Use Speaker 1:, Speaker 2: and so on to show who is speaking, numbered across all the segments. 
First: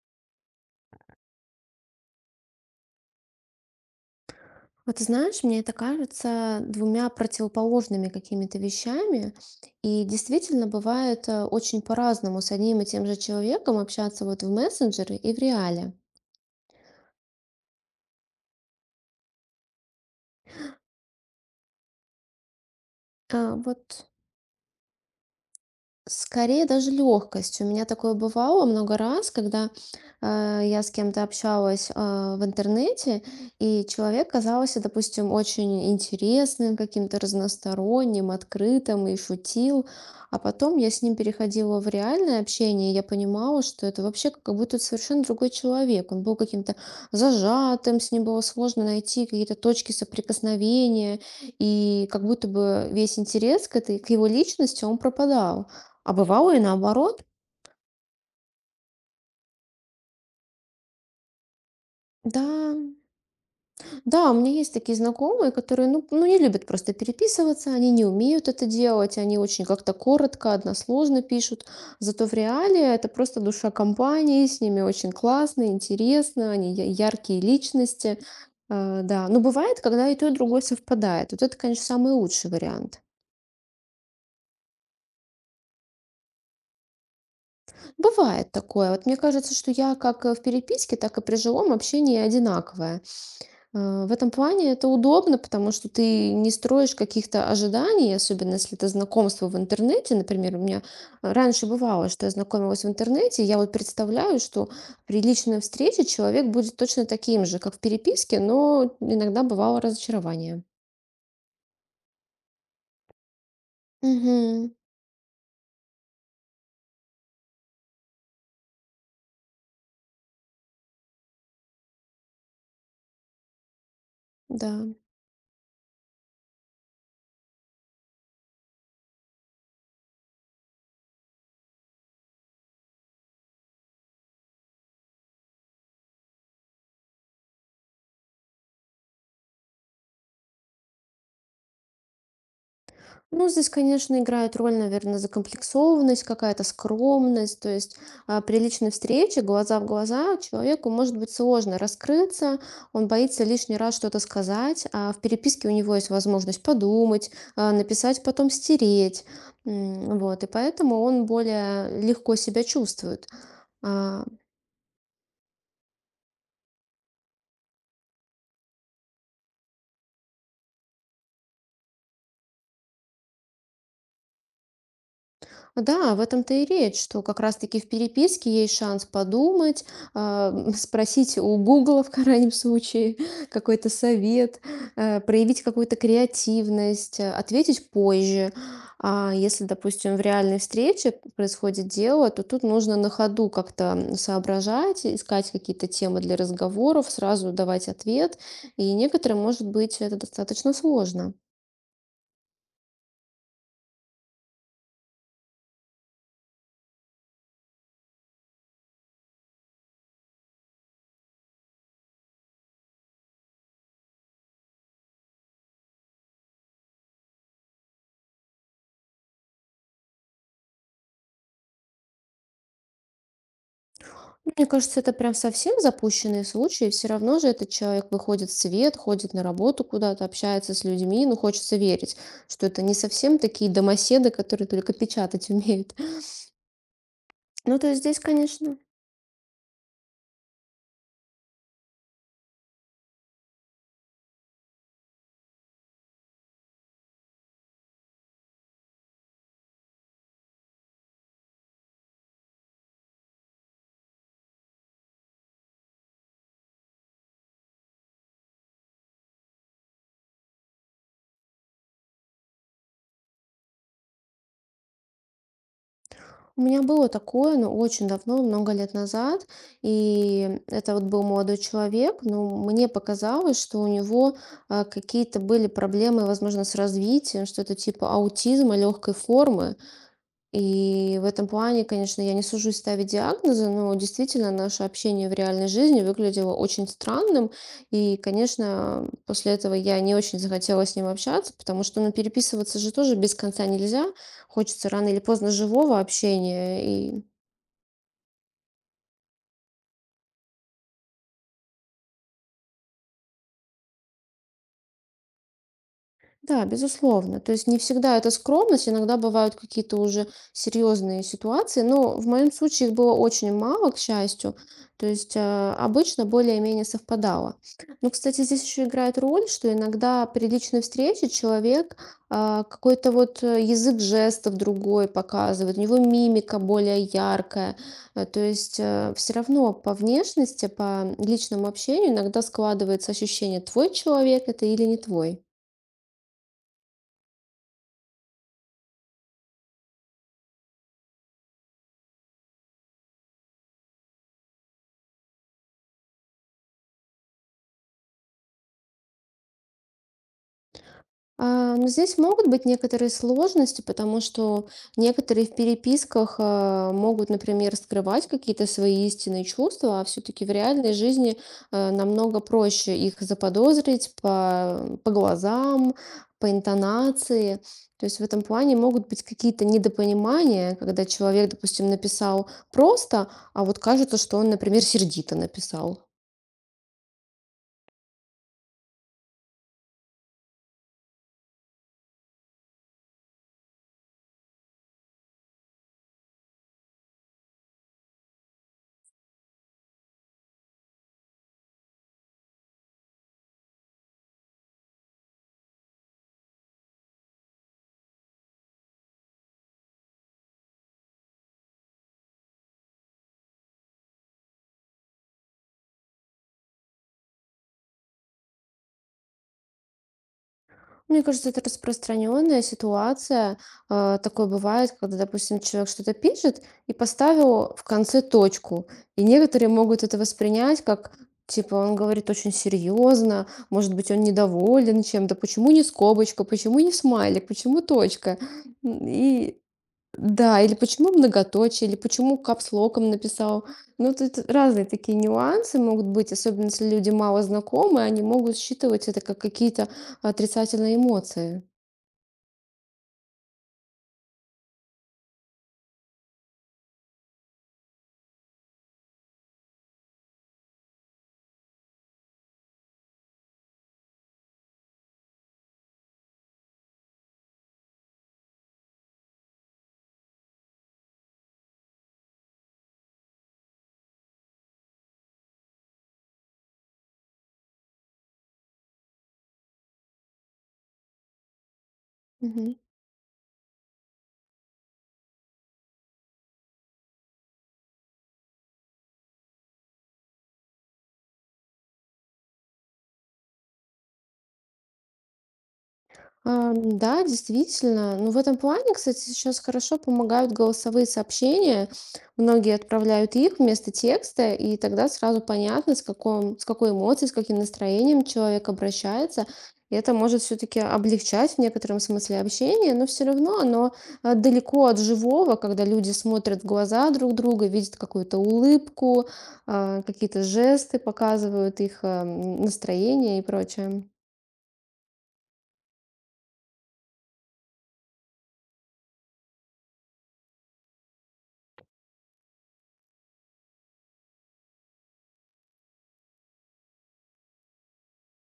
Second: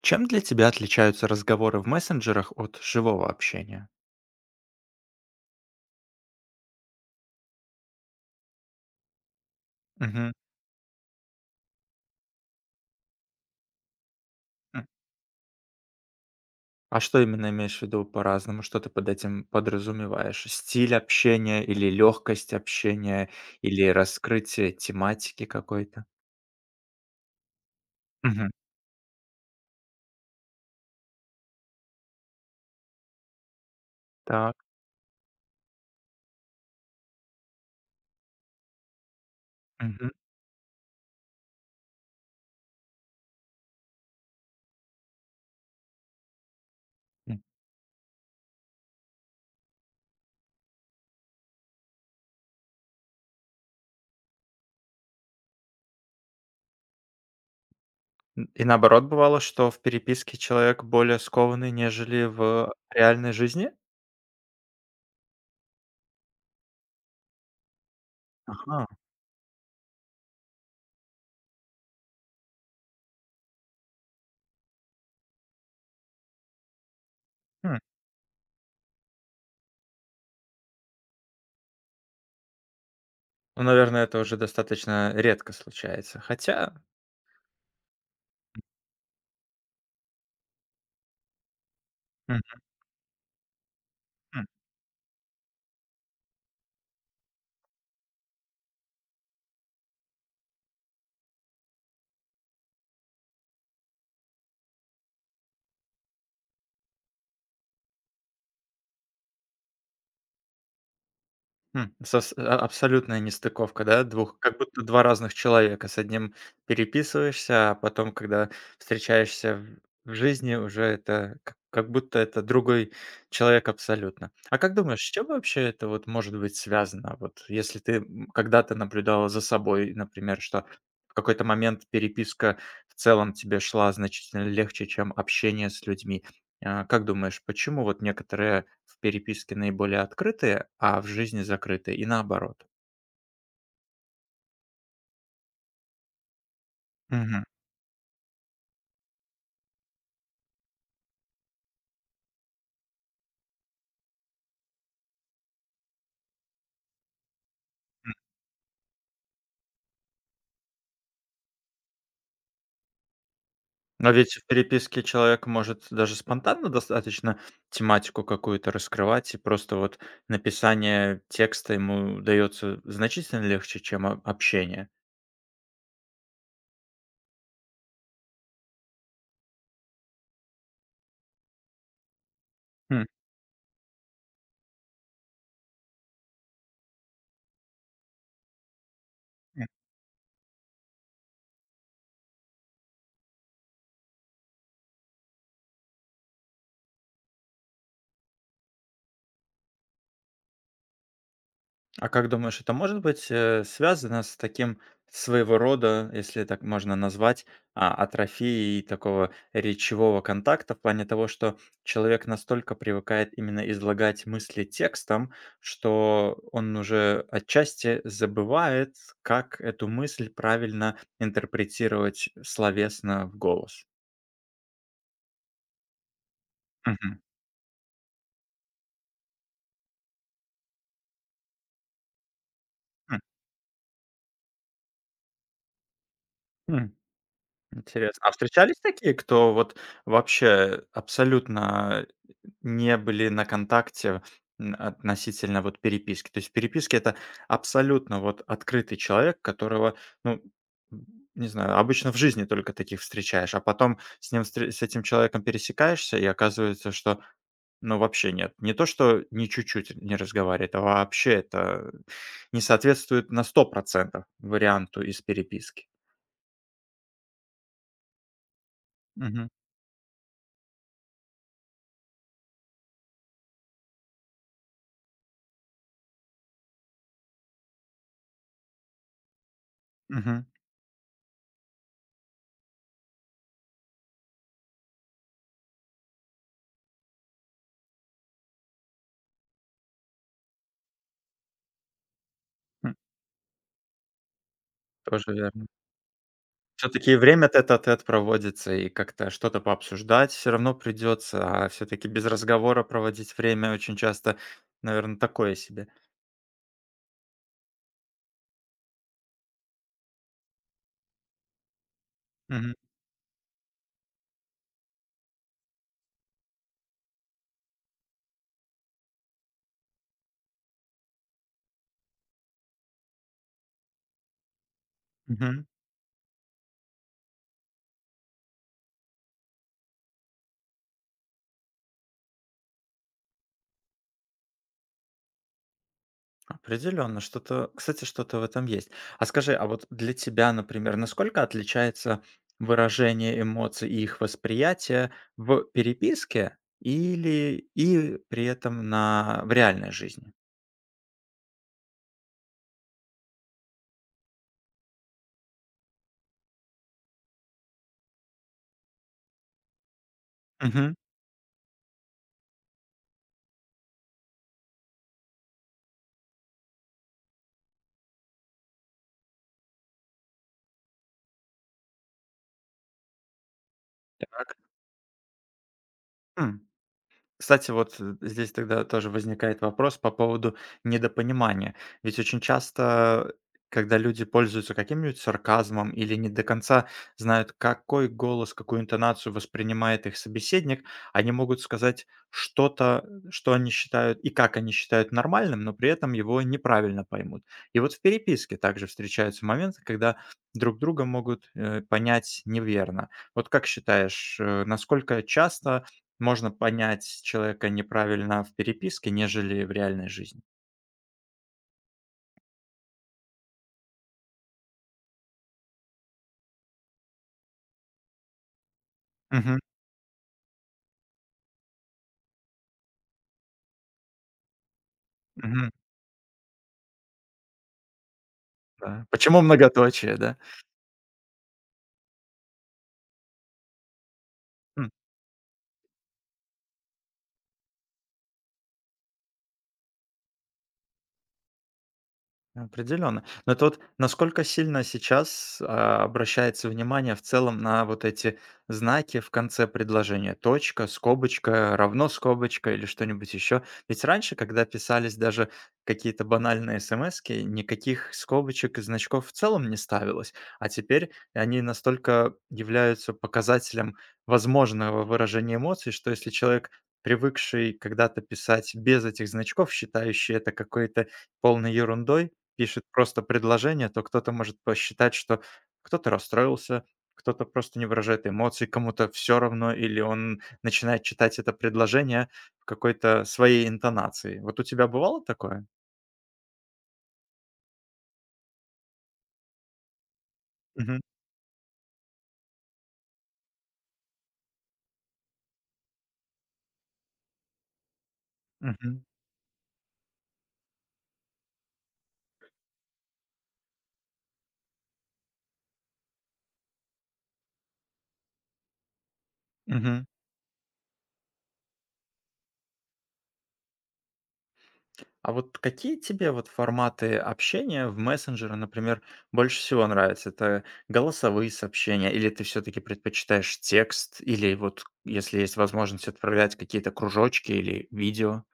Speaker 1: Чем для тебя отличаются разговоры в мессенджерах от живого общения?
Speaker 2: Вот ты знаешь, мне это кажется двумя противоположными какими-то вещами. И
Speaker 1: Мгм.
Speaker 2: действительно бывает очень по-разному с одним и тем же человеком общаться вот в
Speaker 1: М.
Speaker 2: мессенджере и в реале.
Speaker 1: А что именно имеешь в виду по-разному? Что ты под этим подразумеваешь? Стиль общения или легкость общения,
Speaker 2: А, вот
Speaker 1: или раскрытие тематики какой-то?
Speaker 2: Скорее даже легкость. У меня такое
Speaker 1: Мгм.
Speaker 2: бывало много раз, когда я с кем-то общалась в интернете, и человек
Speaker 1: Так.
Speaker 2: казался, допустим, очень интересным, каким-то разносторонним, открытым и шутил.
Speaker 1: Мгм.
Speaker 2: А потом я с ним переходила в реальное общение, и я понимала, что это вообще как будто совершенно другой человек. Он был каким-то
Speaker 1: М.
Speaker 2: зажатым, с ним было сложно найти какие-то точки соприкосновения, и как будто бы весь интерес к этой, к его личности, он пропадал. А бывало и наоборот.
Speaker 1: И наоборот бывало, что в переписке человек более скованный, нежели
Speaker 2: Да,
Speaker 1: в реальной жизни?
Speaker 2: да, у меня есть такие знакомые, которые, ну, не любят просто переписываться, они не умеют это
Speaker 1: Ага.
Speaker 2: делать, они очень как-то коротко, односложно пишут. Зато в реале это просто душа компании, с ними очень классно, интересно, яркие
Speaker 1: М.
Speaker 2: личности. Да, но бывает, когда и то, и другое совпадает. Вот это, конечно, самый лучший вариант.
Speaker 1: Ну, наверное, это уже достаточно редко случается. Хотя.
Speaker 2: Бывает такое. Вот мне кажется, что я как в переписке, так и при живом общении
Speaker 1: Мгм.
Speaker 2: одинаковая. В этом плане это удобно, потому что ты не строишь каких-то ожиданий, особенно если это знакомство в интернете. Например, у меня раньше бывало, что я знакомилась в интернете, и я вот представляю, что при личной встрече человек будет точно таким же, как в переписке, но иногда бывало разочарование.
Speaker 1: М, сос а Абсолютная нестыковка, да, двух, как
Speaker 2: Мгм.
Speaker 1: будто 2 разных человека. С одним переписываешься, а потом, когда встречаешься в жизни, уже это к как будто это другой человек абсолютно. А как
Speaker 2: Да.
Speaker 1: думаешь, с чем вообще это вот может быть связано? Вот если ты, когда-то наблюдала за собой, например, что в какой-то момент переписка в целом тебе шла значительно легче, чем общение с людьми. Как думаешь, почему вот некоторые в переписке наиболее открытые, а в жизни закрытые, и наоборот?
Speaker 2: Ну, здесь, конечно, играет роль, наверное, закомплексованность, какая-то
Speaker 1: Мгм.
Speaker 2: скромность. То есть при личной встрече, глаза в глаза, человеку может быть сложно раскрыться, он боится лишний раз что-то сказать, а в переписке у него есть возможность подумать,
Speaker 1: М.
Speaker 2: написать, потом стереть. Вот, и поэтому он более легко себя чувствует.
Speaker 1: Но
Speaker 2: А,
Speaker 1: ведь в переписке человек может даже спонтанно достаточно тематику какую-то раскрывать, и просто вот написание текста ему дается значительно легче, чем общение.
Speaker 2: Да, в этом-то и речь, что как раз-таки в переписке есть шанс подумать, спросить у Гугла в крайнем
Speaker 1: М.
Speaker 2: случае какой-то совет, проявить какую-то креативность, ответить позже. А если, допустим, в реальной встрече происходит дело, то тут нужно на ходу как-то соображать, искать какие-то темы для разговоров, сразу давать ответ. И некоторым, может быть, это достаточно сложно.
Speaker 1: А как думаешь, это может быть, связано с таким своего рода, если так можно назвать, атрофией такого речевого контакта, в плане того, что человек настолько привыкает именно излагать мысли текстом, что он уже отчасти забывает, как эту мысль правильно интерпретировать словесно в голос?
Speaker 2: Мне кажется, это прям совсем запущенные случаи. Все
Speaker 1: Мгм.
Speaker 2: равно же этот человек выходит в свет, ходит на работу куда-то, общается с людьми. Ну, хочется верить, что это не
Speaker 1: М,
Speaker 2: совсем такие домоседы, которые только печатать умеют.
Speaker 1: м,
Speaker 2: Ну, то есть здесь,
Speaker 1: интересно. А
Speaker 2: конечно,
Speaker 1: встречались такие, кто вот вообще абсолютно не были на "Контакте", относительно вот переписки? То есть в переписке это абсолютно вот открытый человек, которого, ну, м, не знаю, обычно в жизни только таких встречаешь, а потом с ним встр с этим человеком пересекаешься, и оказывается, что, ну, вообще нет. Не то, что ни чуть-чуть не разговаривает, а вообще это не соответствует на сто процентов варианту из переписки.
Speaker 2: у меня было такое, но очень давно, много лет назад.
Speaker 1: Мгм.
Speaker 2: И это вот был молодой человек, но мне показалось, что у него какие-то были проблемы, возможно, с развитием, что-то типа аутизма легкой формы.
Speaker 1: мгм,
Speaker 2: И в этом плане, конечно, я не сужусь ставить диагнозы, но действительно наше общение в реальной жизни выглядело очень странным. И, конечно, после этого я не очень захотела с ним общаться, потому что, ну, переписываться же
Speaker 1: м,
Speaker 2: тоже без конца нельзя. Хочется рано или
Speaker 1: тоже
Speaker 2: поздно
Speaker 1: верно.
Speaker 2: живого
Speaker 1: Все таки
Speaker 2: общения.
Speaker 1: время тет-а-тет проводится, и как-то что-то пообсуждать все равно придется, а все таки без разговора проводить время очень часто, наверное, такое себе.
Speaker 2: Да, безусловно. То есть не всегда это скромность, иногда бывают какие-то уже серьезные ситуации, но в моем
Speaker 1: Мгм,
Speaker 2: случае их было очень мало, к счастью. То есть обычно более-менее совпадало. Но, кстати, здесь еще играет роль, что иногда при личной встрече человек какой-то вот язык жестов другой
Speaker 1: мгм.
Speaker 2: показывает, у него мимика более яркая. То есть все равно по внешности, по личному общению иногда складывается ощущение, твой человек это или не твой.
Speaker 1: Определенно, что-то, кстати, что-то в этом есть. А скажи, а вот для тебя, например, насколько отличается выражение эмоций и их восприятие в переписке или при этом на в реальной жизни?
Speaker 2: Ну, здесь могут быть некоторые сложности, потому что некоторые в переписках, могут, например, скрывать какие-то свои истинные чувства, а все-таки в реальной
Speaker 1: Мгм.
Speaker 2: жизни, намного проще их заподозрить по глазам, по интонации. То есть в этом плане могут быть какие-то недопонимания, когда человек, допустим, написал просто, а вот кажется, что он,
Speaker 1: Так.
Speaker 2: например, сердито написал.
Speaker 1: М. Кстати, вот, здесь тогда тоже возникает вопрос по поводу недопонимания. Ведь очень часто, когда люди пользуются каким-нибудь сарказмом или не до конца знают, какой голос, какую интонацию воспринимает их собеседник, они могут сказать что-то, что они считают и как они считают нормальным, но при этом его неправильно поймут. И вот в переписке также встречаются моменты, когда друг друга могут, понять неверно. Вот как считаешь, насколько часто можно понять человека неправильно в переписке, нежели в реальной жизни?
Speaker 2: Мне кажется, это распространенная ситуация. Такое бывает, когда, допустим, человек что-то пишет и поставил в конце точку. И
Speaker 1: Мгм,
Speaker 2: некоторые могут это воспринять как, типа, он говорит очень серьезно, может быть, он недоволен чем-то. Почему
Speaker 1: мгм,
Speaker 2: не скобочка? Почему не смайлик? Почему точка? М,
Speaker 1: да. Почему
Speaker 2: И
Speaker 1: многоточие, да?
Speaker 2: да, или почему многоточие, или почему капслоком написал. Ну, тут разные такие нюансы могут быть, особенно если люди мало знакомы, они могут считывать это как какие-то отрицательные эмоции.
Speaker 1: Определенно. Но это вот насколько сильно сейчас, обращается внимание в целом на вот эти знаки в конце предложения: точка, скобочка, равно скобочка или что-нибудь еще? Ведь раньше, когда писались даже какие-то банальные смски, никаких скобочек и значков в целом не ставилось, а теперь они настолько являются показателем возможного выражения эмоций, что если человек, привыкший когда-то писать без этих значков, считающий это какой-то полной ерундой,
Speaker 2: Мгм.
Speaker 1: пишет просто предложение, то кто-то может посчитать, что кто-то расстроился, кто-то просто не выражает эмоций, кому-то все равно, или он начинает читать это предложение в какой-то своей интонации. Вот у тебя бывало такое?
Speaker 2: Да, действительно. Ну, в этом плане, кстати, сейчас хорошо помогают
Speaker 1: Мгм,
Speaker 2: голосовые сообщения. Многие отправляют их вместо текста, и тогда сразу понятно, с какой эмоцией, с каким настроением человек
Speaker 1: мгм,
Speaker 2: обращается. И это может все-таки облегчать в некотором смысле общение, но все равно оно далеко от живого, когда люди смотрят в глаза друг друга, видят какую-то улыбку,
Speaker 1: мгм.
Speaker 2: какие-то жесты показывают их настроение и прочее.
Speaker 1: А вот какие тебе вот форматы общения в мессенджере, например, больше всего нравятся? Это голосовые сообщения или ты все таки предпочитаешь текст, или вот, если есть возможность, отправлять какие-то кружочки или видео,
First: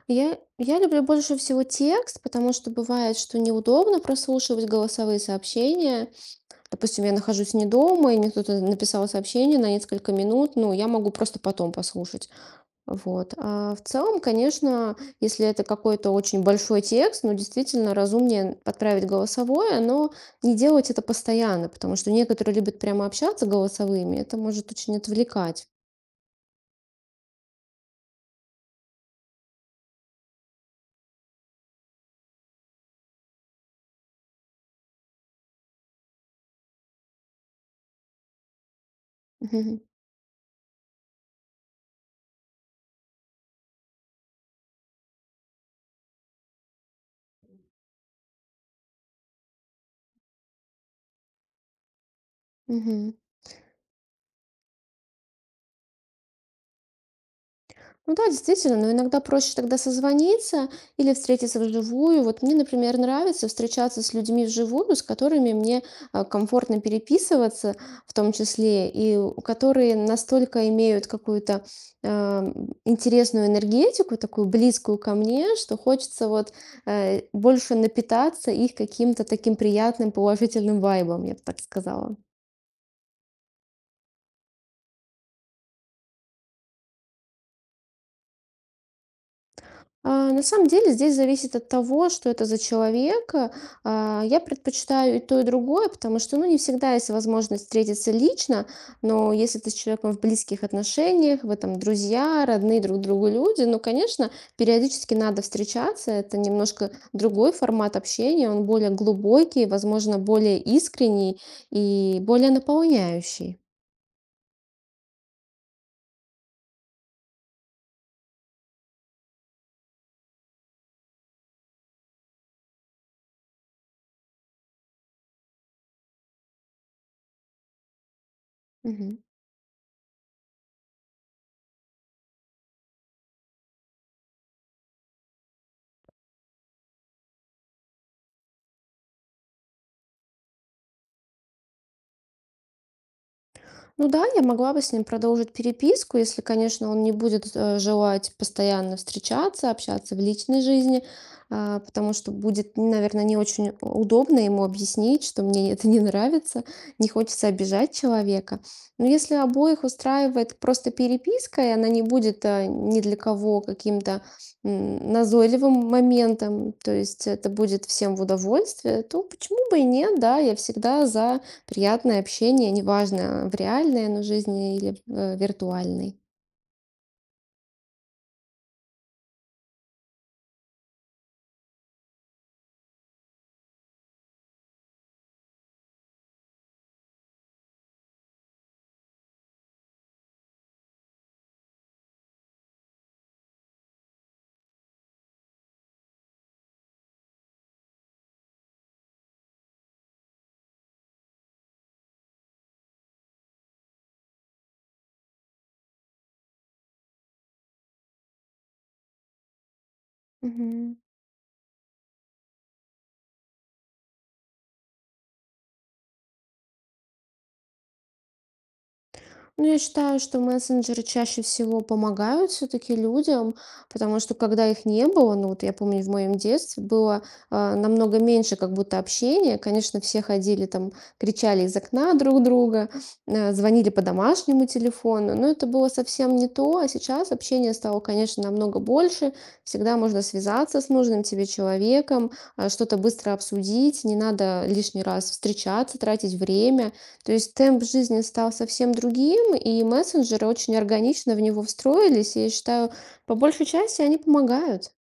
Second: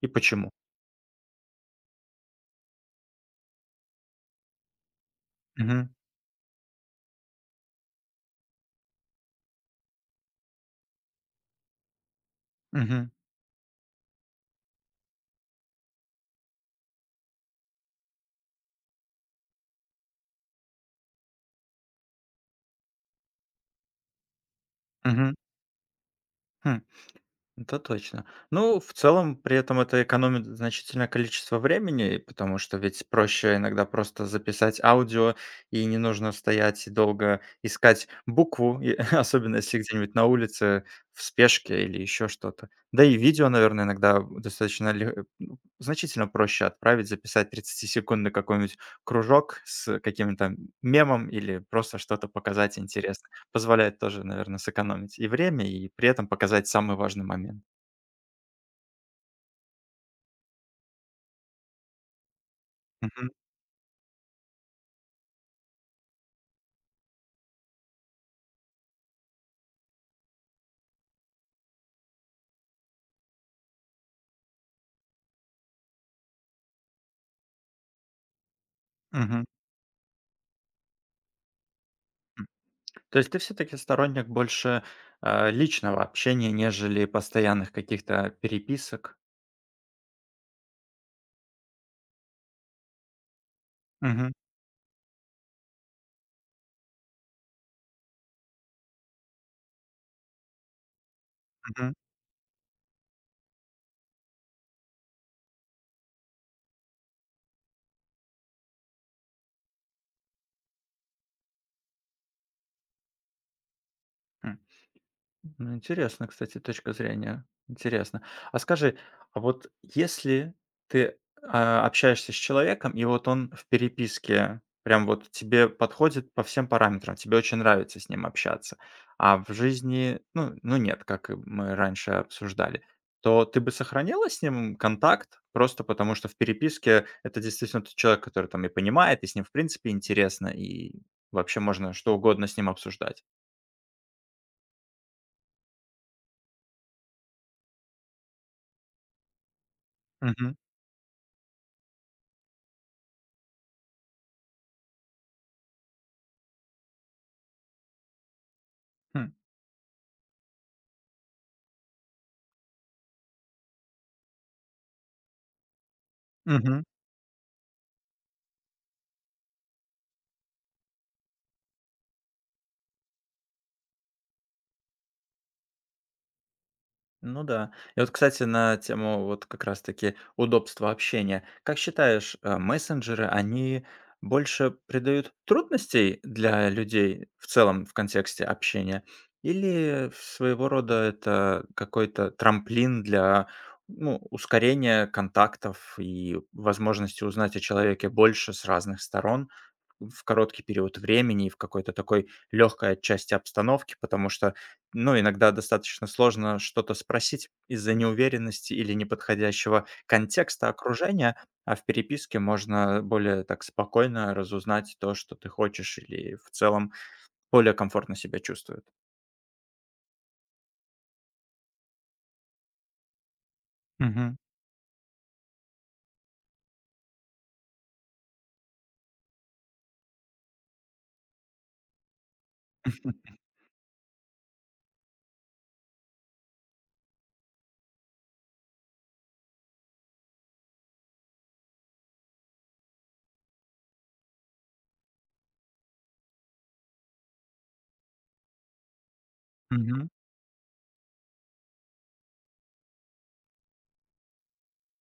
Speaker 1: и
Speaker 2: Я,
Speaker 1: почему?
Speaker 2: я люблю больше всего текст, потому что бывает, что неудобно прослушивать голосовые сообщения. Допустим, я нахожусь не дома, и мне кто-то написал сообщение на несколько минут, ну, я могу просто потом послушать.
Speaker 1: Мгм.
Speaker 2: Вот. А в целом, конечно, если это какой-то очень большой текст, ну, действительно разумнее отправить голосовое, но не делать это постоянно, потому что некоторые любят прямо общаться голосовыми, это может очень
Speaker 1: мгм.
Speaker 2: отвлекать.
Speaker 1: Хм, это точно. Ну, в целом, при этом это экономит значительное количество времени, потому что ведь проще иногда просто записать аудио, и не нужно стоять и долго искать букву, и особенно если
Speaker 2: Мгм.
Speaker 1: где-нибудь на улице в спешке или еще что-то. Да и видео, наверное, иногда достаточно ну, значительно проще отправить, записать 30-секундный какой-нибудь кружок с каким-то мемом или просто что-то показать
Speaker 2: Мгм.
Speaker 1: интересное. Позволяет тоже, наверное, сэкономить и время, и при этом показать самый важный момент.
Speaker 2: Ну да, действительно, но иногда проще тогда созвониться или встретиться вживую. Вот мне, например,
Speaker 1: Мгм,
Speaker 2: нравится встречаться с людьми вживую, с которыми мне комфортно переписываться, в том числе, которые настолько имеют какую-то а, интересную энергетику, такую близкую ко мне, что хочется вот больше напитаться их каким-то
Speaker 1: мгм,
Speaker 2: таким приятным положительным вайбом, я бы так сказала.
Speaker 1: м. То есть ты все таки сторонник больше, личного общения, нежели постоянных каких-то переписок?
Speaker 2: На самом деле здесь зависит от того, что это за человек.
Speaker 1: Мгм,
Speaker 2: Я предпочитаю и то, и другое, потому что, ну, не всегда есть возможность встретиться лично, но если ты с человеком в близких отношениях, вы там
Speaker 1: мгм,
Speaker 2: друзья, родные друг другу люди, ну, конечно, периодически надо встречаться. Это немножко другой формат общения, он более глубокий, возможно, более искренний и более наполняющий.
Speaker 1: м. Ну, интересно, кстати, точка зрения. Интересно. А скажи, а вот если ты, общаешься с человеком, и вот он в переписке прям вот тебе подходит по всем параметрам, тебе очень нравится с ним общаться,
Speaker 2: Мгм.
Speaker 1: а в жизни, ну нет, как и мы раньше обсуждали, то ты бы сохранила с ним контакт просто потому, что в переписке это действительно тот человек, который там и понимает, и с ним, в принципе, интересно, и вообще можно что угодно с ним обсуждать?
Speaker 2: Ну да, я могла бы с ним продолжить переписку, если, конечно, он не будет желать постоянно встречаться, общаться в
Speaker 1: Мгм.
Speaker 2: личной жизни, потому что будет, наверное, не очень удобно ему объяснить, что мне это не нравится, не хочется обижать человека. Но
Speaker 1: Хм.
Speaker 2: если обоих устраивает просто переписка, и она не будет ни для кого каким-то назойливым моментом, то есть это будет всем в удовольствие, то почему бы и нет, да, я всегда за приятное общение, неважно, в реальной оно жизни или в виртуальной.
Speaker 1: Ну да. И вот, кстати, на тему вот как раз-таки удобства общения. Как считаешь, мессенджеры, они больше придают трудностей для людей в целом в контексте общения? Или своего рода это какой-то трамплин для ну, ускорения контактов и возможности узнать о человеке больше с разных сторон? В короткий период времени и в какой-то такой легкой отчасти обстановки, потому что, ну, иногда достаточно сложно что-то спросить из-за неуверенности или неподходящего контекста
Speaker 2: Мгм.
Speaker 1: окружения, а в переписке можно более так спокойно разузнать то, что ты хочешь, или в целом более комфортно себя чувствует.
Speaker 2: Ну, я считаю, что мессенджеры чаще всего помогают все-таки людям, потому что
Speaker 1: Мгм.
Speaker 2: когда их не было, ну вот я помню, в моем детстве было намного меньше как будто общения. Конечно, все ходили там, кричали из окна друг друга, звонили по домашнему телефону, но это было совсем не то, а сейчас общение стало, конечно, намного больше. Всегда можно связаться с нужным тебе человеком, что-то быстро обсудить, не надо лишний раз встречаться, тратить время. То есть темп жизни стал совсем другим, и
Speaker 1: Мгм.
Speaker 2: мессенджеры очень органично в него встроились, и я считаю, по большей части они помогают.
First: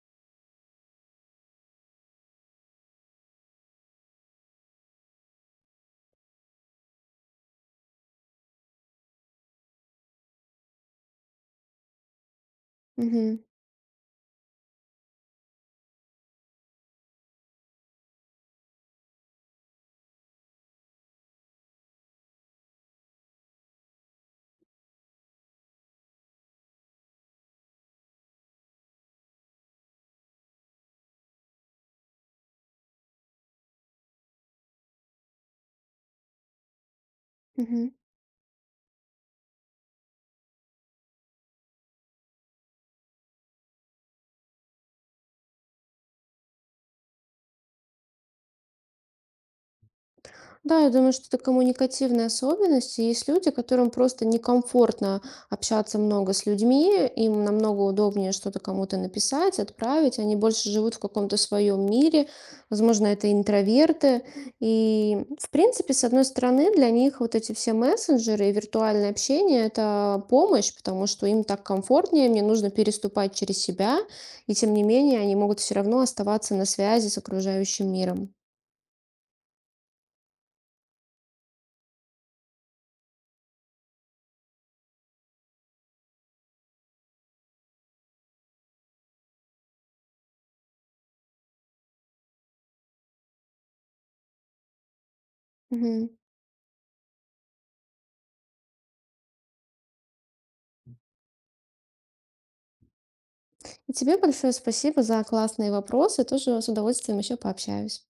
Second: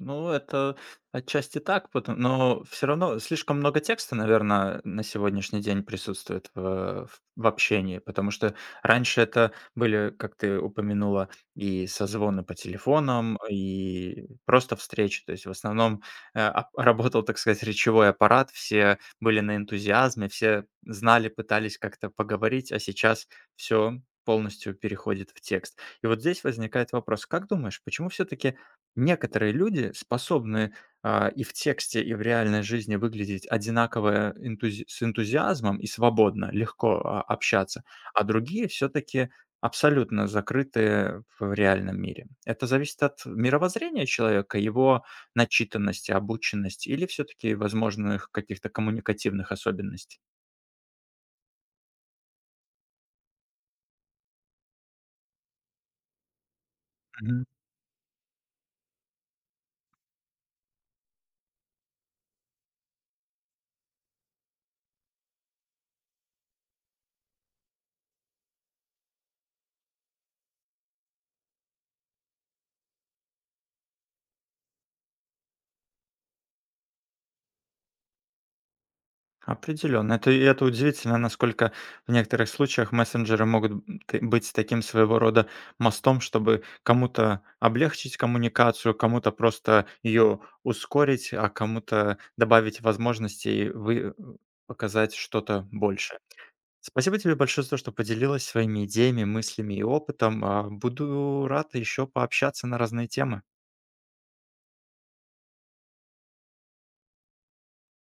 Speaker 1: Ну, это отчасти так, пото но все равно слишком много текста, наверное, на сегодняшний день присутствует в общении, потому что раньше это были, как ты упомянула, и созвоны по
Speaker 2: Мгм.
Speaker 1: телефонам, и просто встречи. То есть в основном, э, ап работал, так сказать, речевой аппарат, все были на энтузиазме, все знали, пытались как-то поговорить, а сейчас все полностью переходит в текст. И вот здесь возникает вопрос: как думаешь, почему все таки некоторые люди способны, и в тексте, и в реальной жизни выглядеть одинаково энтузи с энтузиазмом и свободно, легко, общаться,
Speaker 2: Мгм.
Speaker 1: а другие все-таки абсолютно закрыты в реальном мире? Это зависит от мировоззрения человека, его начитанности, обученности или все-таки возможных каких-то коммуникативных особенностей?
Speaker 2: Да, я думаю, что это коммуникативные особенности. Есть люди, которым просто некомфортно общаться много с людьми, им намного удобнее что-то кому-то написать, отправить, они больше живут в каком-то своем мире, возможно, это интроверты. И, в принципе, с одной стороны, для них вот эти все мессенджеры и виртуальное общение– это помощь, потому что им так комфортнее, мне нужно переступать через себя, и тем не менее они могут все равно оставаться на связи с окружающим миром.
Speaker 1: Определенно. Это удивительно, насколько в некоторых случаях мессенджеры могут б ты быть таким своего рода мостом, чтобы кому-то облегчить коммуникацию, кому-то просто ее ускорить, а кому-то добавить возможностей вы показать что-то
Speaker 2: Мгм.
Speaker 1: больше. Спасибо тебе большое за то, что поделилась своими идеями, мыслями и опытом. Буду рад еще пообщаться на разные темы.
Speaker 2: И тебе большое спасибо за классные вопросы. Тоже с удовольствием еще пообщаюсь.